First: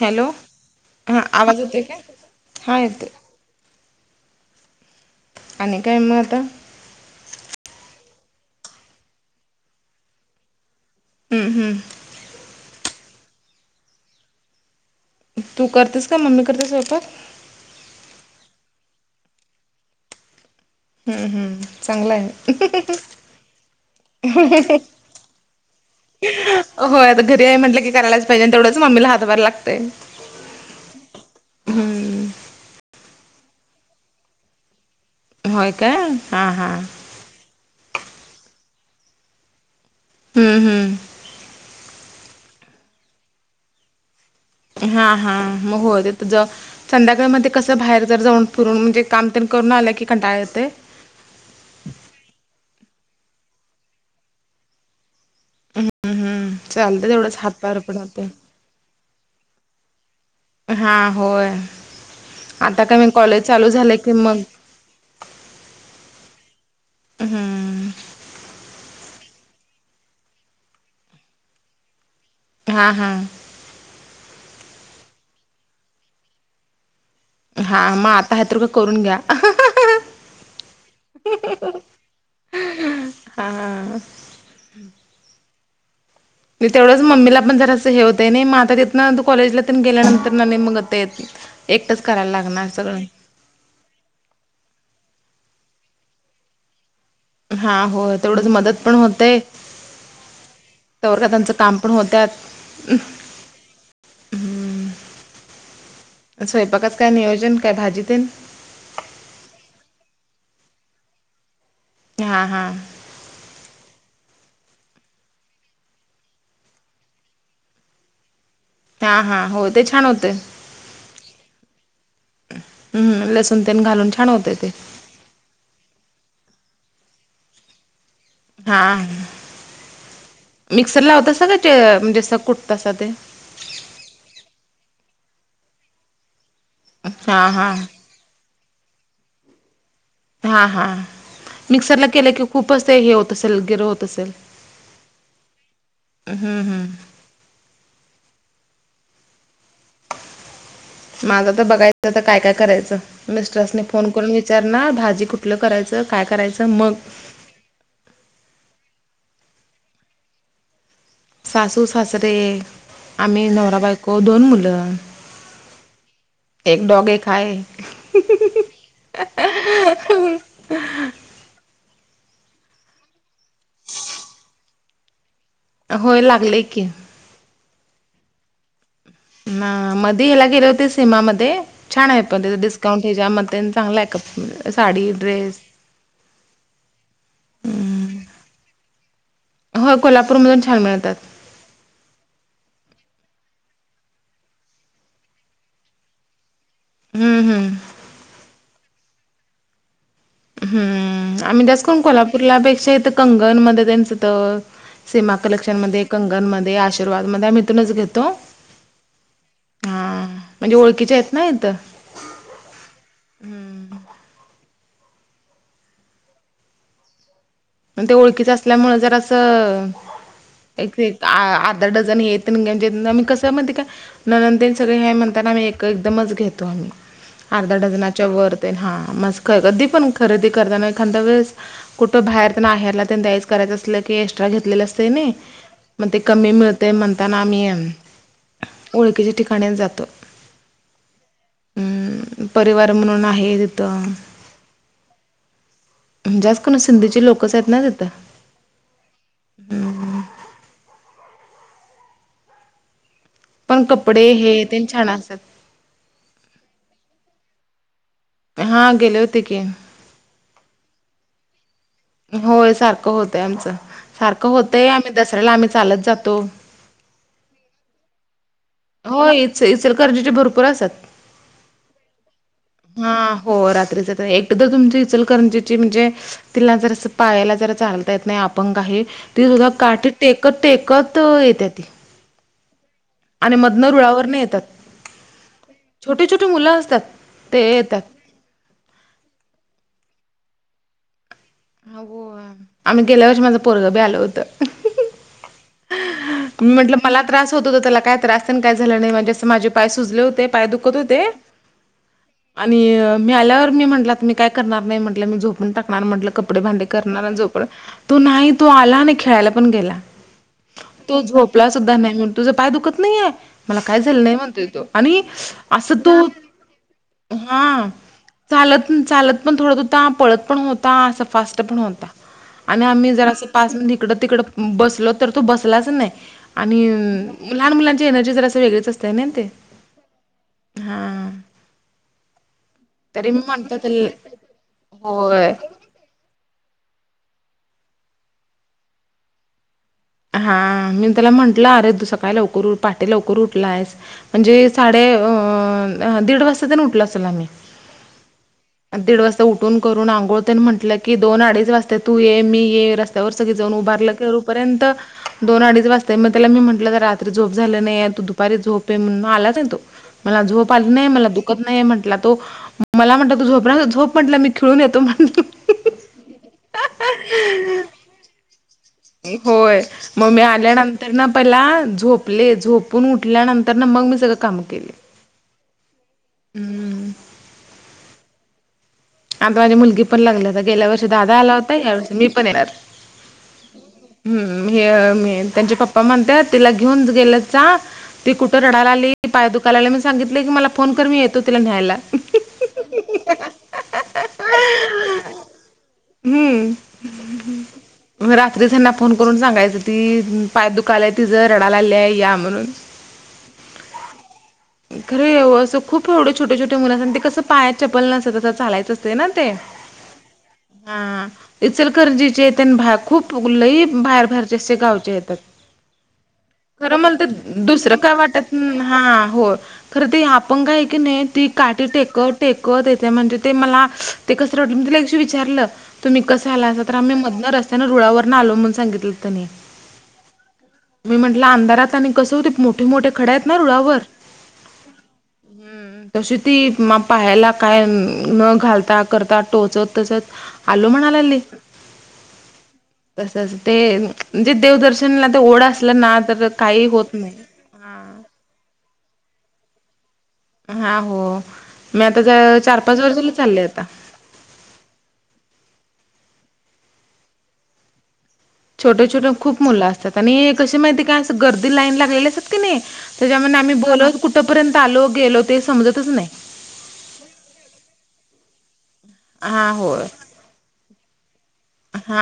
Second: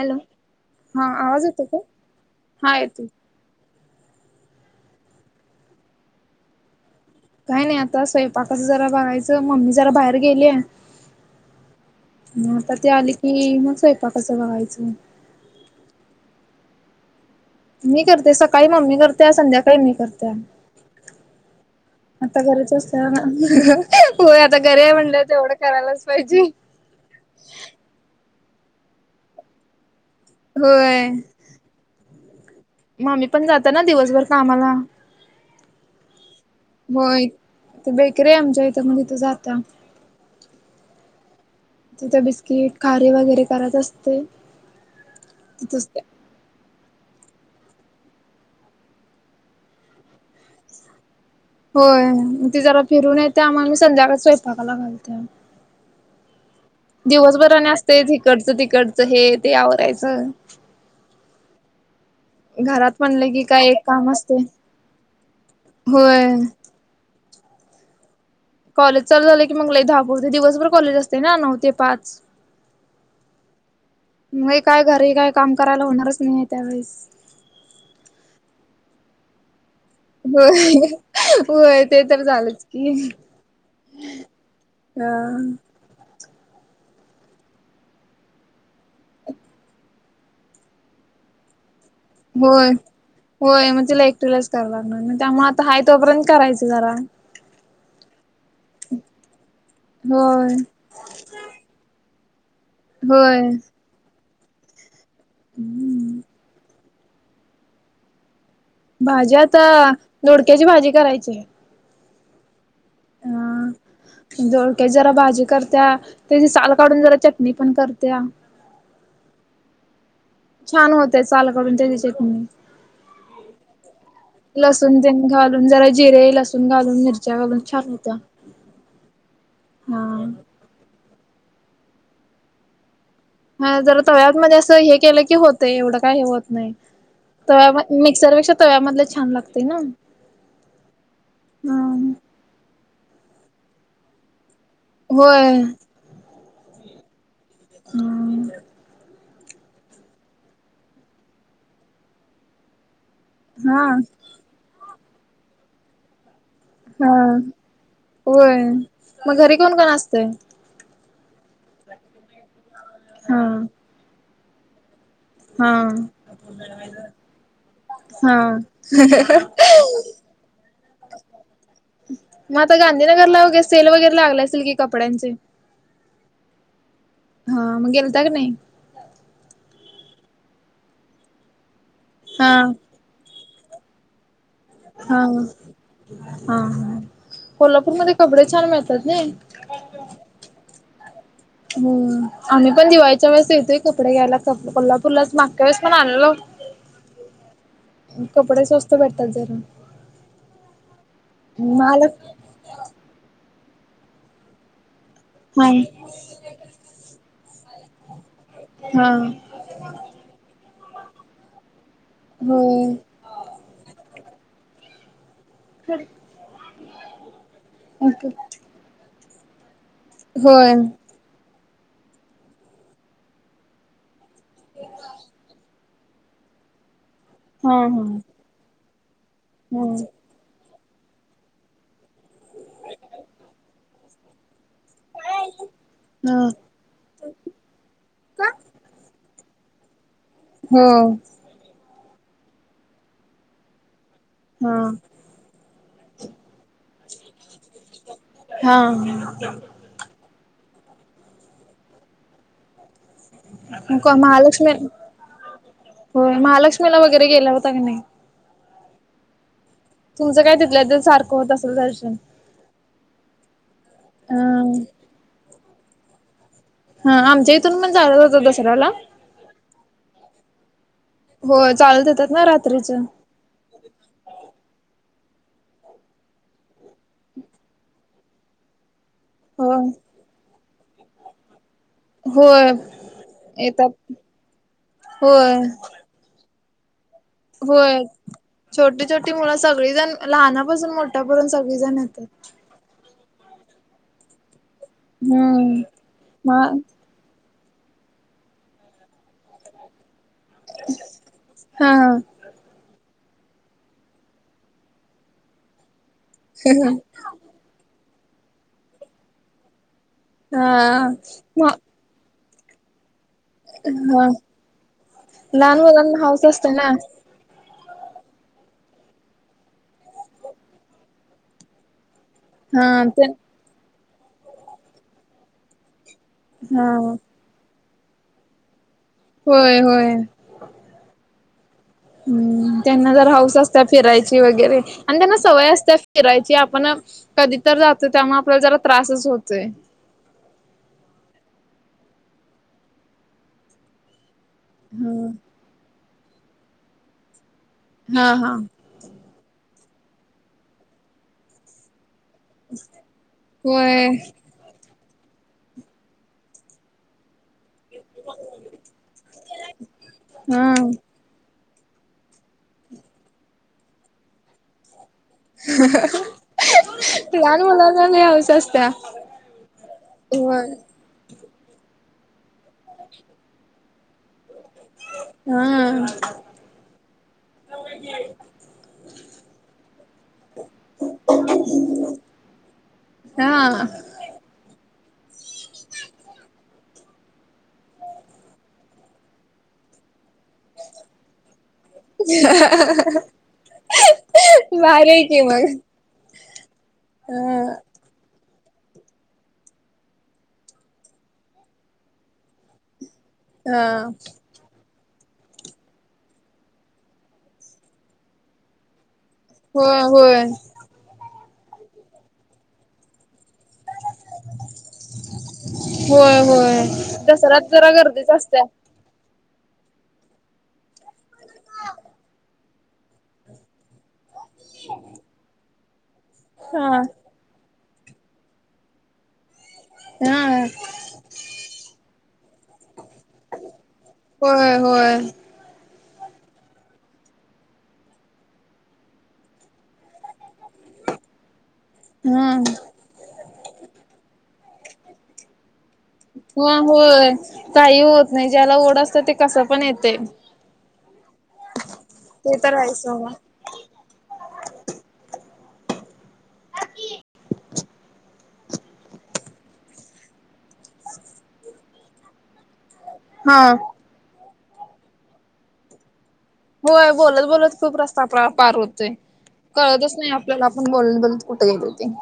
Hello हा आवाज येतोय काय हा येतोय. आणि काय म आता काय नाय आता स्वयंपाकाचं जरा बघायचं मम्मी जरा बाहेर गेलेय. हूं हूं हं आता ती आली की मग स्वयंपाकाच बघायचं. तू करतेस का? मम्मी करते स्वयंपाक मी करते सकाळी मम्मी करते संध्याकाळी मी करते. हम्म हम्म चांगलं आहे आता घरीच असत ना होय आता घरी आहे म्हणलं तेवढं करायलाच पाहिजे होय आता घरी आहे म्हटलं की करायलाच पाहिजे आणि तेवढंच मम्मीला हातभार लागतय. होय. हम्म. मम्मी पण जाता ना दिवसभर कामाला होय काय हा हां होय ते बेकरी आहे आमच्या इथं म तिथं जाता. हम्म हम्म तिथ बिस्किट खारी वगैरे करत असते. हा हा मग तिथच होत्यात त ज संध्याकाळी मं ते कसं बाहेर जर जाऊन फिरून म्हणजे काम तेन करून आलं की कंटाळा येतय. होय म ती जरा फिरून येत आम्हला मी संध्याकाळी स्वयंपाकाला घालते. हम्म हम दिवसभर आणि असतय हीकडचं तिकडचं हे ते आवरायचं. हा होय आता घरात काय मग म्हणलं की कॉलेज काय चालू एक झालंय काम की मग असतय. होय. हम्म कॉलेज चालू झालं की मंग लाय धावपळ होते दिवसभर कॉलेज असतय ना नऊ ते पाच. हा हा. मी काय घरी काय काम करायला होणारच नाय ये त्यावेेळेस हा मग आता हाय तोपर करून घ्या. होय होय ते तर झालंच की हा. आणि तेवढंच मम्मीला पण जरासं हे होत नाई म आता तिथना कॉलेजला तेन गेल्यानंतर ना मग होता येते. एकटच करायला लागणार होय. सगळं. होय मग तिला एकटीलाच करायला लागणार ना त्यामुळे आता हाय तोपर्यंत करायचं जरा. हा हो तेवढंच मदत पण होतय. होय तवरका तेच काम पण होतात होय. हम्म. स्वयंपाकात काय नियोजन काय भाजी तीन. भाजी आता दोडक्याची भाजी करायची. हा हा. अ दोडक्याची जरा भाजी करत्या त्याची साल काढून जरा चटणी पण करत्या. हा हा हो ते छान होतय. छान होतय सालकाढुन त्याची चटणी हम्म लसूण तेन घालून छान होतंय ते लसूण तेण घालून जरा जिरे लसूण घालून मिरच्या घालून छान होता. हा मिक्सर लावतसा का ज म्हणजेस कुटतसा ते हा जरा तव्यात मध्ये असं हे केलं की होत एवढं काय हे होत नाही हा तव्या हा ममी सर्वेक्षा तव्यामधले छान लागते ना. हा हा ह मिक्सरला केलं की खूपच ते हे होत असेल गैर होत असेल. होय. हम्म हम्म. हम्म. माझं तर बघायचं तर काय काय करायचं मिस्ट्रसने फोन करून विच विचार ना भाजी कुठलं करायचं काय करायचं. मग हम्म होय मग घरी कोण कोण असतंय. सासू सासरे हा आम्ही नवरा बायको दोन मुलं. हा. एक डॉग एक आहे हा. [unintelligible] मग आता गांधीनगरला वगैरै सेल वगैरे लागले असतील की कपड्यांचे. होय लागलय की. हा मग गेलता का नाही. ना मध ह्याला गेले होते सीमामध्येध्ये छान आहे पण हा त्याच डिस्काउंट हच्या मते चांगलाय कप हा हा कोल्हापूरमध्ये कपडे छान मिळतात नाय. हो कोल्हापूरमधून छान मिळतात. हम आम्ही पण दिवाळीच्या वेळेस येतोय कपडे घ्यायला कोल्हापूरलाच मागच्या वेळेस पण आलेलो होत हम्म हम्म. कपडे स्वस्त भेटतात जरा हम्म आम्ही जास करून महालक् कोल्हापूरलापेक्षा इथ कंगण मध्ये त्यांचं त सीमा हा कलेक्शन मध्ये कंगण मध्ये आशीर्वाद मध्ये आम्ही इथूनच घेतो हा. हा म्हणजे ओळखीच्या आहेत ना इथं. हो. हम्म. [unintelligible] मग ते ओळखीच असल्यामुळे जर असं होय एक वी आ अर्धा डझन हे घेऊ आम्ही कसं म्हणते काय ननन सगळे हे म्हणताना आम्ही एक एकदमच घेतो आम्ही अर्धा हा हा डझनाच्या वर ते हा मसक कधी पण ह खरेदी करताना एखाद्या वेळेस कुठे बाहेर त्यां आहे हरला त्यां द्यायच करायचं असलं की एक्स्ट्रा घेतलेलं असते ना मग ते कमी मिळ ते म्हणताना आम्ही ओळखीच्या ठिकाणी जातो. हम्म. हम्म परिवार म्हणून आहे तिथं. हा जास कोण सिंधीची लोकच आहेत ना तिथं. हा. पण [unintelligible] कपडे हे महालक्ष्मी तेन छान असतात होय महालक्ष्मीला वगैरे गेला होता की नाही. हा गेले होते की. तुमचं काय तिथल्या तर सारखं होत असल दर्शन- होय सारखं होतय आमचं अ सारखं होतंय आम्ही दसऱ्याला आम्ही चालत जातो. हा आमच्या इथून पण झालं होत दसऱ्याला. हो इ इचलकरंजी चे भरपूर असतात. हो चालत येतात ना रात्रीचं. हा हो रात्रीच एकट तर तुमची इचलकरंजीची म्हणजे तिला जर पायाला जरा चालता येत नाही आपंग आहे. ती सुद्धा हो काठी टेकत टेकत येते ती हो आणि मधन रुळावरने येतात होय छोटी छोटी मुलं असतात ते होय येतात. छोटी छोटी मुलं सगळीजण लहानापासून मोठ्यापून सग हो आम्ही गेल्या वर्षी माझं पोरगं बी आल होत हम्म म म्हटल मला त्रास होतो त्याला काय त्रास काय झालं नाही माझ्या माझे पाय सुजले होते पाय दुखत होते हा आणि मी आल्यावर मी म्हटला मी काय करणार नाही म्हटलं मी झोपून टाणार म्हटलं कपडे भांडे करणार जो पण तो नाही तो आला आणि खेळायला पण गेला हा तू म झोपला सुद्धा नाही म्हण तुझं पाय दुखत नाहीय मला काय झालं हा नाही म्हणता य तो आणि लहान असं तो मुलांना हाऊस असते ना हा चालत चालत पण थोडत होता पळत पण होता असं फास्ट पण होता आणि हा आम्ही जरा ते असं पास इिकडं तिकडं बसल तर तो बसलाच नाही आणि हा लहान मुलांची एनर्जी जर असं वेगळीच असत ना ते होय होय हा हम्म त्यांना जर तरी मी हाऊस असत म्हणतो त्याला फिरायची वगैरे आणि त्यांना होय. सवय असत फिरायची आपण कधी तरर जातो त्यामुळे आपल्याला जरा त्रासच होतोय हा मी त्याला म्हंटलं अरे तू सकाळी लवकर पाटे लवकर उठला आहेस म्हणजे साडे हा. दीड वाजता त्यां उठल असेल आम्ही हा हा दीड वाजता उठून करून आंघोळतेने म्हटलं की दोन अडीच वाजता तू ये मी ये रस्त्यावर सगळी जाऊन होय उभारलं कूपर्यंत दोन अडीच वाजताय मग त्याला मी म्हंटलं तर रात्री झोप झालं नाही तू दुपारी झोप आहे म्हणून आलाच मला झोप हा आली नाही मला दुखत नाही म्हट तो मला म्हट त झो झोप म्हटला मी खेळून येतो म्हटला. लहान मुलांना नाही हवशचत होय मग मी आल्यानंतर ना पला झोपले झोपून उठल्यानंतर ना मग मी सगं काम केलं हम् हमं आता माझी मुलगी पण लागली होता गेल्या वर्षी दादा आला होता या वर्षी मी पण येणार हा हम्म हे त्यांचे पप्पा म्हणत तिला घेऊन गेलं ती कुठं रढाय आली पाय दुकालाला मी सांगितले की मला फोन कर मीेतो तिला न्यायला बाारयची मग हम्म हा म रात्री त्यांना फोन करून सांगायचं ती पाया दुखालाय ति जं रडा ला आली आहे या म्हणून हा खरं ये असं खूप एवढं छोटे छोटे मुला आणि ते कसं पायात चपल नसंसं चालायचं ते ना ते होय होय हा इचलकरजीचे त्यां खूप लही बाहेर फारज गावच्या येतात होय होय खरं म्हण तर दसऱ्यात जरा दुसरं काय गर्दीच वाटत असत्या. हा हो खरं ती आपण काय की नाही ती काठी टेकत टेकतथे म्हणजे ते मला ते कसं वाट त्याला दिवशी विचारलं तुम्ही कस आला असा तर हा आम्ही मधन त्यांना रुळावर न आलो म्हणून सांगितलं त्यांनी हा मी म्हंटलं अंधारात आणि कसं होते मोठे मोठे खड्या आहेत ना रुळावर होय होय तशी ती मग पाहायला काय? न घालता करता टोचत टोचत आलो म्हणाली. हा तस ते म्हणजे देवदर्शनला ते ओढ असलं ना तर हा काही होत होय नाही. काही होत नाही ज्याला ओढ असत ते कसं पण येतय. हा हो मी आता तर चार पाच आहेच वर्ष झाले सोडा चाललेत. छोटे छोटे खूप मुलं असतात आणि कशी माहिती काय असं गर्दी लाईन लागलेली असतात की नाही. त्याच्यामुळे हा आम्ही बोलत कुठपर्यंत आलो गेलो ते समजतच नाही. होय बोलत बोलत खूप रस्ता आपल्याला पार होतोय हा होय. कळतच नाही आपल्याला आपण बोलत बोलत. कुठे गेलो ते हा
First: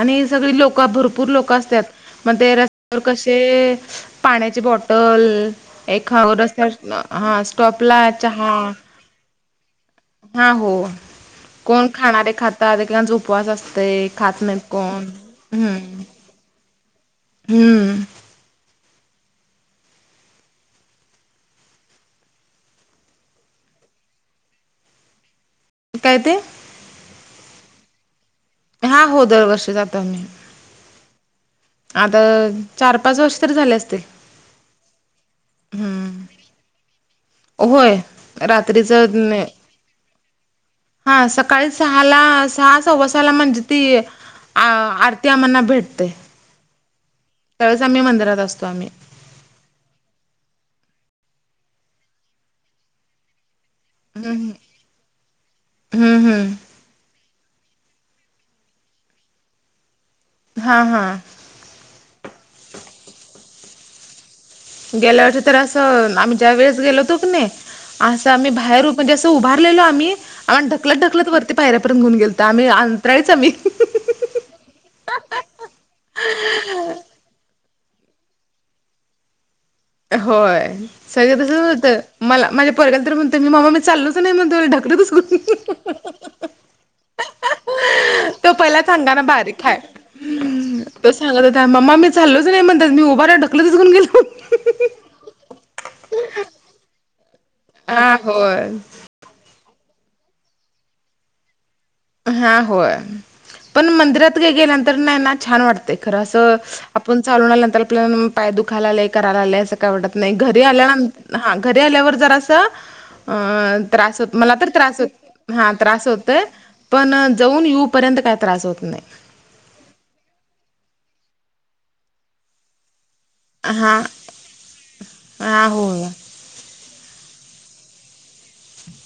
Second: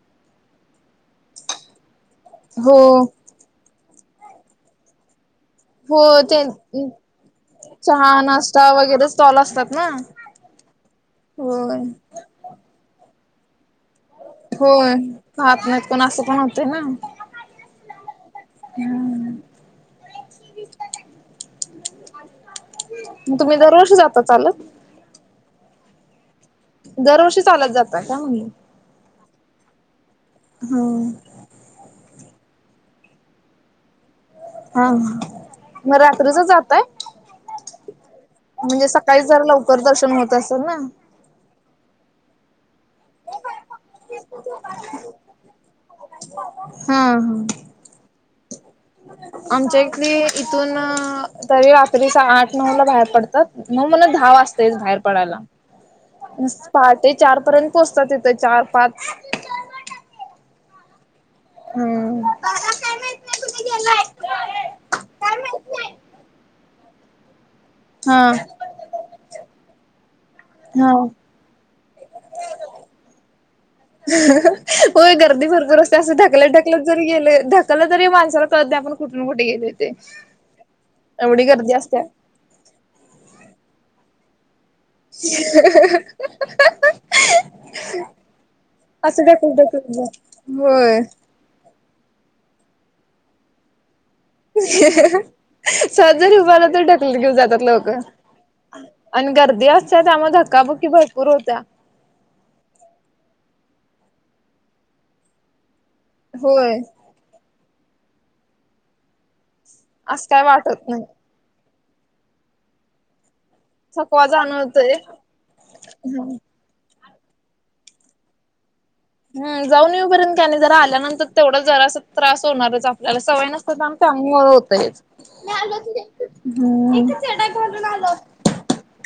आणि सगळी लोक भरपूर लोक असतात मग ते हो रस्त्यावर कशे ते पाण्याची बॉटल हो एक ते रस् हा स्टॉपला चहा. नाश्ता वगैरे स्टॉल असतात ना हा हो होय कोण खाणारे खातात, उपवास असतय खात नाहीत होय कोण खहत नाहीत हम्म कोण असं पण होतय ना हम्म हम्म मग तुम्ही दरवर्षी जाता चालत. काय ते? दरवर्षी चालत जातात काय म्हणलं? हा हो दरवर्षी जातो आम्ही. हो आता चार पाच वर्ष तरी झाले असतील. हा मग हम्म रात्रीच जाताय? होय म्हणजे रात्रीच सकाळी जरा लवकर दर्शन होत असेल ना? हा सकाळी सहाला सहा सव्वासाला म्हणजे ती अ आरती आम्हाना भेटते हा हा त्यावेळेस आम्ही मंदिरात असतो आम्ही. आमच्या इथली इ इथून तरी रात्री आठ नऊ ला बाहेर पडतात. मग मला दहा वाजतात बाहेर पडायला. हम्म हम्म पहाटे चार पर्यंत पोहोचतात तिथ चार पाच. हा हा हम्म गेल्या वर्षी तर असं आम्ही ज्या वेळेस गेलो होतो की नाही हा असं आम्ही बाहेर उभ म्हणजे असं उभारलेल आम्हीम हा ढकलत ढकलत वरती पायऱ्यार्ंत घेऊन गेलो आम्ही अंतराळीच आम्ही हाह हह्ह्हहहह होय गर्दी भरपूरते असं ढकलत ढकलत जरी गेले ढकलं तरी माणसाला कळत नाही आपण कुठून कुठे गेलोय. होय सगळं तसच होत, असते मला माझा पोरगा तर म्हणतो मी चालोच नाही. म्हणतो ढकलत च ह्ह्हहहह हीह्ह्चं तो पहिलाच असं आंगाण ढकलत बारीक हाय. ढकलत होय सांगत होता, ममा मी चालोच नाही म्हणतात मी उभा राहिलो ढकलतच घेऊन गेलो. हाह ही सहज जरी उभा राहील तर ढकलत घेऊन जातात लोक. हा होय आणि गर्दी असते त्यामुळे धक्काबुकी भरपूर होते. हा होय पण मंदिरात गेल्यांतर नाही ना छान वाटत खर असं होय पण चालून आल्या नंतर आपल्याला पाय दुखायला आलेय करायला आलेय असं काय वाटत असं नाही काय घरी वाटत नाही आल्यांत हा घरी आल्यावर जर असं अ त्रास हो थकवा मला तर जाणवतोय. त्रास होत हा त्रास होत पण जाऊन येऊपर्यंत काय त्रास होत नाही हम जाऊन येऊपर्यंत आणि जरा आल्यानंतर तेवढा जरा त्रास होणारच आपल्याला सवय न हा [unintelligible] हा होय. हम्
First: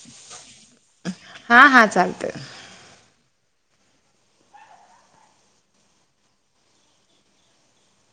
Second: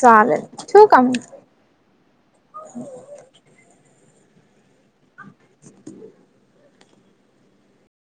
चालेल ठेऊ का मग हां हां चालतये. [inaudible] [inaudible]